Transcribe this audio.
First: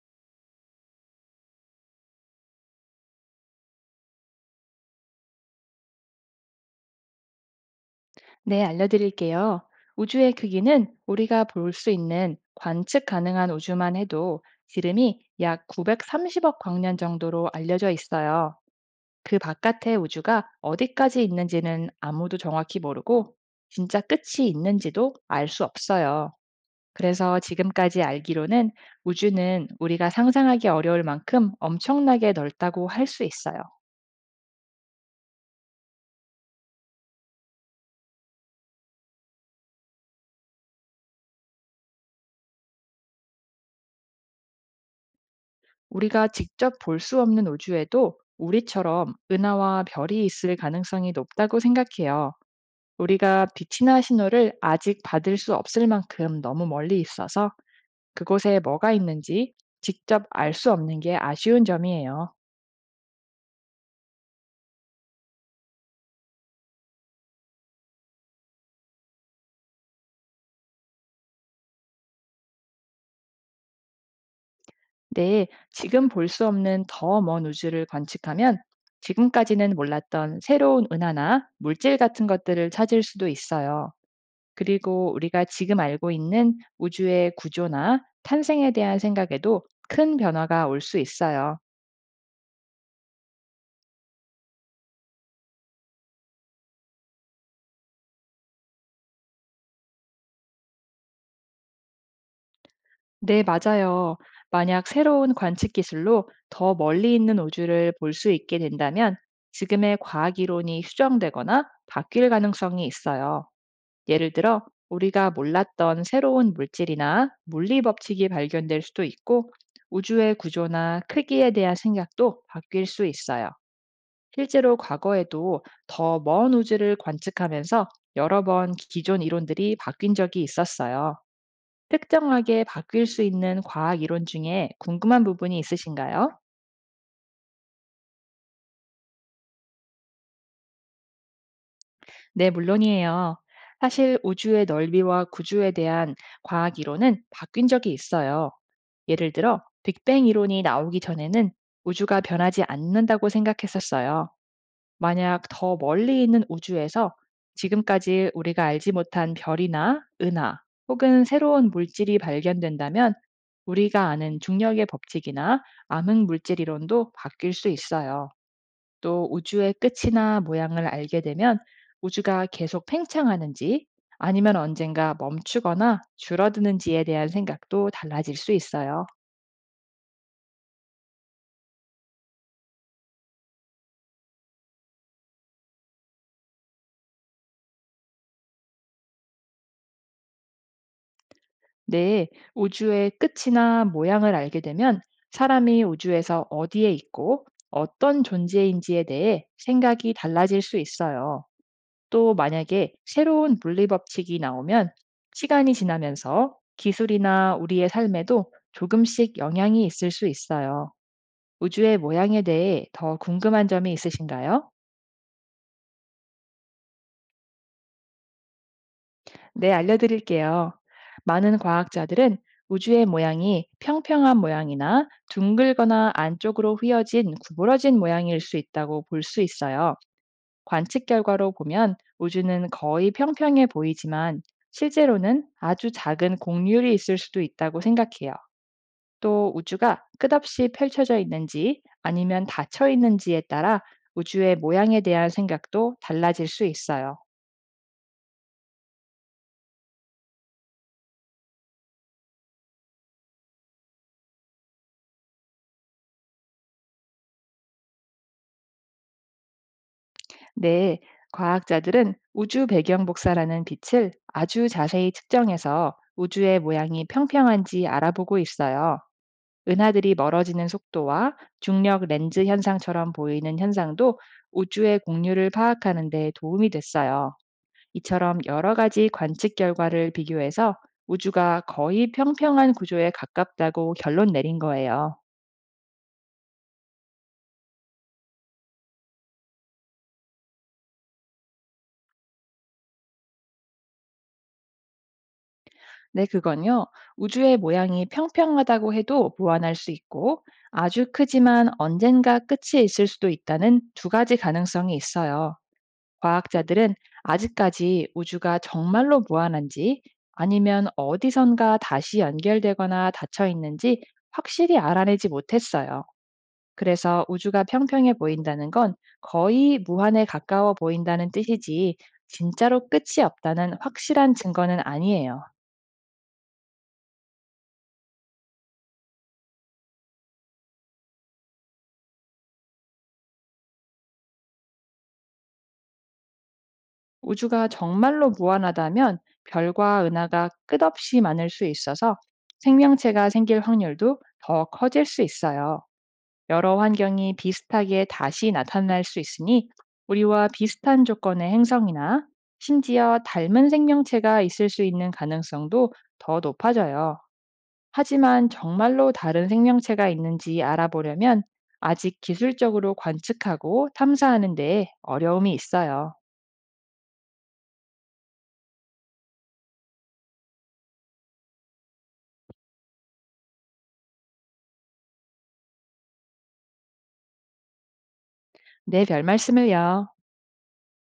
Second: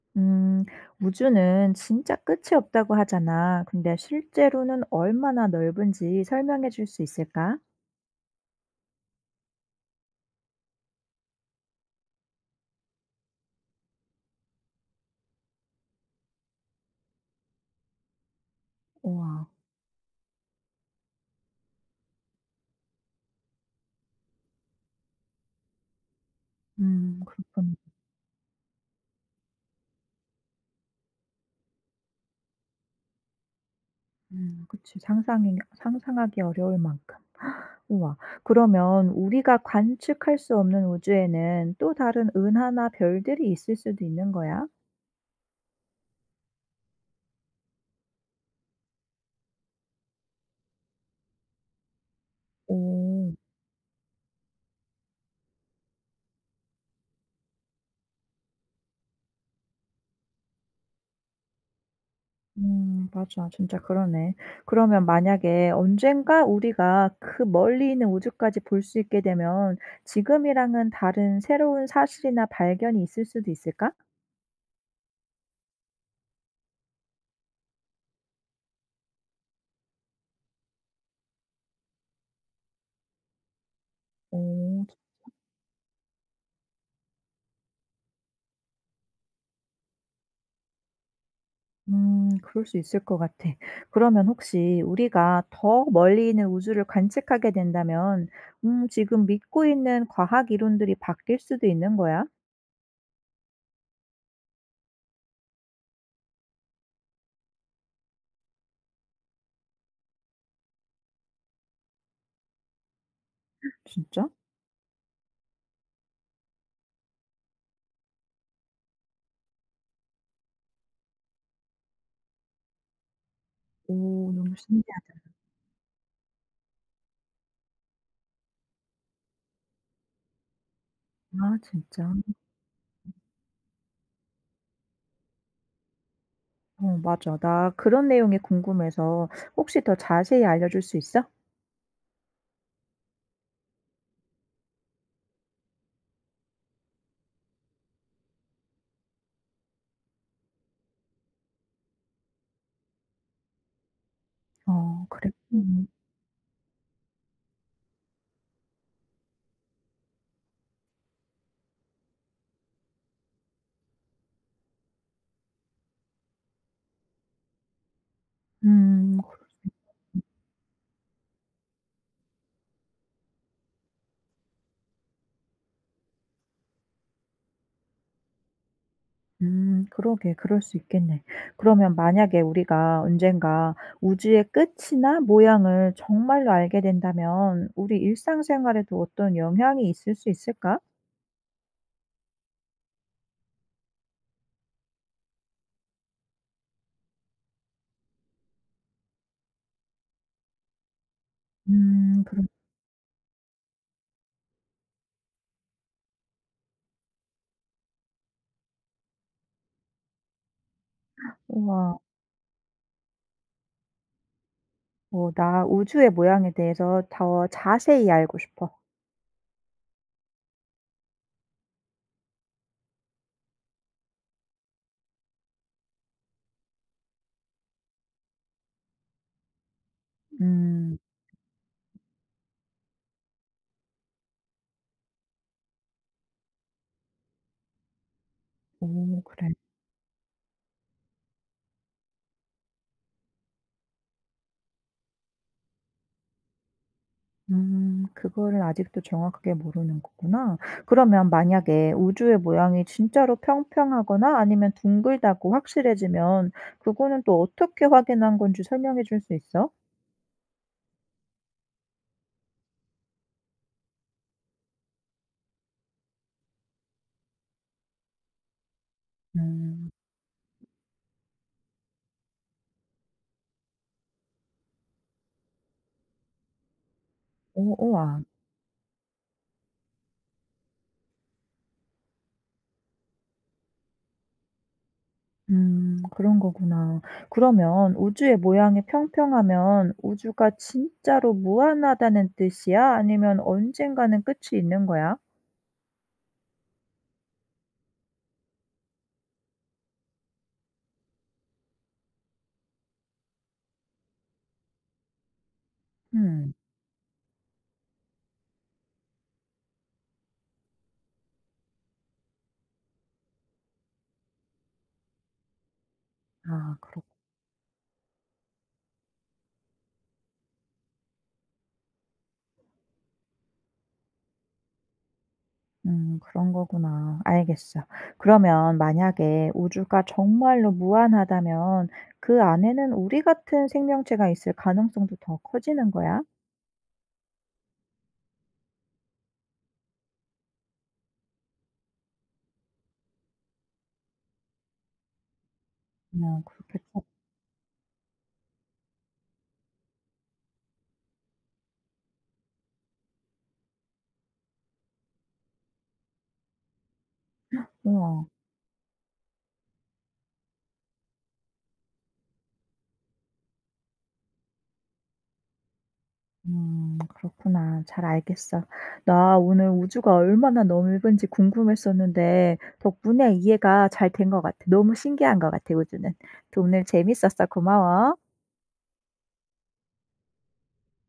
음, 우주는 진짜 끝이 없다고 하잖아. 근데 실제로는 얼마나 넓은지 설명해 줄 수 있을까? 네, 알려드릴게요. 우주의 크기는 우리가 볼 수 있는 관측 가능한 우주만 해도 지름이 약 930억 광년 정도로 알려져 있어요. 그 우와, 바깥의 우주가 어디까지 있는지는 아무도 정확히 모르고, 진짜 끝이 있는지도 알 수 없어요. 그래서 그렇군. 지금까지 알기로는 우주는 우리가 상상하기 어려울 만큼 엄청나게 넓다고 할 수 있어요. 그치, 상상하기 어려울 만큼. 우와. 그러면 우리가 관측할 수 없는 우주에는 또 다른 은하나 별들이 있을 수도 있는 거야? 우리가 직접 볼 수 없는 우주에도 우리처럼 은하와 별이 있을 가능성이 높다고 생각해요. 오. 우리가 빛이나 신호를 아직 받을 수 없을 만큼 너무 멀리 있어서 그곳에 뭐가 있는지 직접 알 수 없는 게 아쉬운 점이에요. 음, 맞아. 진짜 그러네. 그러면 만약에 언젠가 우리가 그 멀리 있는 우주까지 볼 수 있게 되면 지금이랑은 다른 새로운 사실이나 발견이 있을 수도 있을까? 네, 지금 볼 수 없는 더 먼 우주를 관측하면 지금까지는 몰랐던 새로운 은하나 물질 같은 것들을 찾을 수도 있어요. 그리고 우리가 지금 알고 있는 우주의 구조나 탄생에 대한 생각에도 큰 변화가 올 수 있어요. 오, 그럴 수 있을 것 같아. 그러면 혹시 우리가 더 멀리 있는 우주를 관측하게 된다면 음, 지금 믿고 있는 과학 이론들이 바뀔 수도 있는 거야? 네, 맞아요. 만약 새로운 관측 기술로 더 멀리 있는 우주를 볼 수 있게 된다면 지금의 과학 이론이 수정되거나 바뀔 가능성이 있어요. 진짜? 예를 들어, 우리가 몰랐던 새로운 물질이나 물리 법칙이 발견될 수도 있고, 우주의 구조나 크기에 대한 생각도 바뀔 수 있어요. 오 너무 실제로 신기하다 과거에도 더 먼 우주를 관측하면서 여러 번 기존 이론들이 바뀐 적이 있었어요. 진짜. 특정하게 바뀔 수 있는 과학 이론 중에 궁금한 부분이 있으신가요? 어 맞아. 나 그런 내용이 궁금해서 혹시 더 자세히 알려줄 수 있어? 네, 물론이에요. 사실 우주의 넓이와 구조에 대한 과학 이론은 바뀐 적이 있어요. 예를 들어, 빅뱅 이론이 나오기 전에는 우주가 변하지 않는다고 생각했었어요. 어 그래. 만약 더 음. 멀리 있는 우주에서 지금까지 우리가 알지 못한 별이나 은하, 혹은 새로운 물질이 발견된다면 우리가 아는 중력의 법칙이나 암흑 물질 이론도 바뀔 수 있어요. 음. 또 우주의 끝이나 모양을 알게 되면 우주가 계속 팽창하는지, 아니면 언젠가 멈추거나 줄어드는지에 대한 생각도 달라질 수 있어요. 그러게. 그럴 수 있겠네. 그러면 만약에 우리가 언젠가 우주의 끝이나 모양을 정말로 알게 된다면 우리 일상생활에도 어떤 영향이 있을 수 있을까? 네, 우주의 끝이나 모양을 알게 되면 사람이 우주에서 어디에 있고 어떤 존재인지에 대해 생각이 달라질 수 있어요. 또 그럼. 만약에 새로운 물리 법칙이 나오면 시간이 지나면서 기술이나 우리의 삶에도 조금씩 영향이 있을 수 있어요. 우주의 우와. 모양에 대해 더 궁금한 점이 있으신가요? 어 나 우주의 모양에 대해서 더 자세히 알고 싶어. 네, 알려드릴게요. 많은 과학자들은 우주의 모양이 평평한 모양이나 둥글거나 안쪽으로 휘어진 구부러진 모양일 수 있다고 볼 수 있어요. 음. 관측 결과로 보면 우주는 거의 평평해 보이지만, 실제로는 아주 작은 곡률이 있을 수도 있다고 생각해요. 오 그래. 또 우주가 끝없이 펼쳐져 있는지 아니면 닫혀 있는지에 따라 우주의 모양에 대한 생각도 달라질 수 있어요. 음. 그거를 아직도 정확하게 모르는 거구나. 그러면 만약에 우주의 모양이 진짜로 평평하거나 아니면 둥글다고 확실해지면 그거는 또 어떻게 확인한 건지 설명해 줄 수 있어? 네, 과학자들은 우주 배경 복사라는 빛을 아주 자세히 측정해서 우주의 모양이 평평한지 알아보고 있어요. 음. 은하들이 멀어지는 속도와 중력 렌즈 현상처럼 보이는 현상도 우주의 곡률을 파악하는 데 도움이 됐어요. 오 우와. 이처럼 여러 가지 관측 결과를 비교해서 우주가 거의 평평한 구조에 가깝다고 결론 내린 거예요. 그런 거구나. 그러면 우주의 모양이 평평하면 우주가 진짜로 무한하다는 뜻이야? 아니면 언젠가는 끝이 있는 거야? 네, 그건요. 우주의 모양이 평평하다고 해도 보완할 수 있고, 아주 크지만 언젠가 끝이 있을 수도 있다는 두 가지 가능성이 있어요. 음. 과학자들은 아직까지 우주가 정말로 무한한지, 아니면 어디선가 다시 연결되거나 닫혀 있는지 확실히 알아내지 못했어요. 아 그렇구나. 그래서 우주가 평평해 보인다는 건 거의 무한에 가까워 보인다는 뜻이지, 진짜로 끝이 없다는 확실한 증거는 아니에요. 그런 거구나. 알겠어. 그러면 만약에 우주가 정말로 무한하다면 그 안에는 우리 같은 생명체가 있을 가능성도 더 커지는 거야? 우주가 정말로 무한하다면 별과 은하가 끝없이 많을 수 있어서 생명체가 생길 확률도 더 커질 수 있어요. 어 여러 그렇겠다. 환경이 비슷하게 다시 나타날 수 있으니 우리와 비슷한 조건의 행성이나 심지어 닮은 생명체가 있을 수 있는 가능성도 더 높아져요. 우와. 하지만 정말로 다른 생명체가 있는지 알아보려면 아직 기술적으로 관측하고 탐사하는 데 어려움이 있어요. 그렇구나. 잘 알겠어. 나 오늘 우주가 얼마나 넓은지 궁금했었는데 덕분에 이해가 잘 된 것 같아. 너무 신기한 것 같아 우주는. 오늘 재밌었어. 고마워. 네, 별 말씀을요.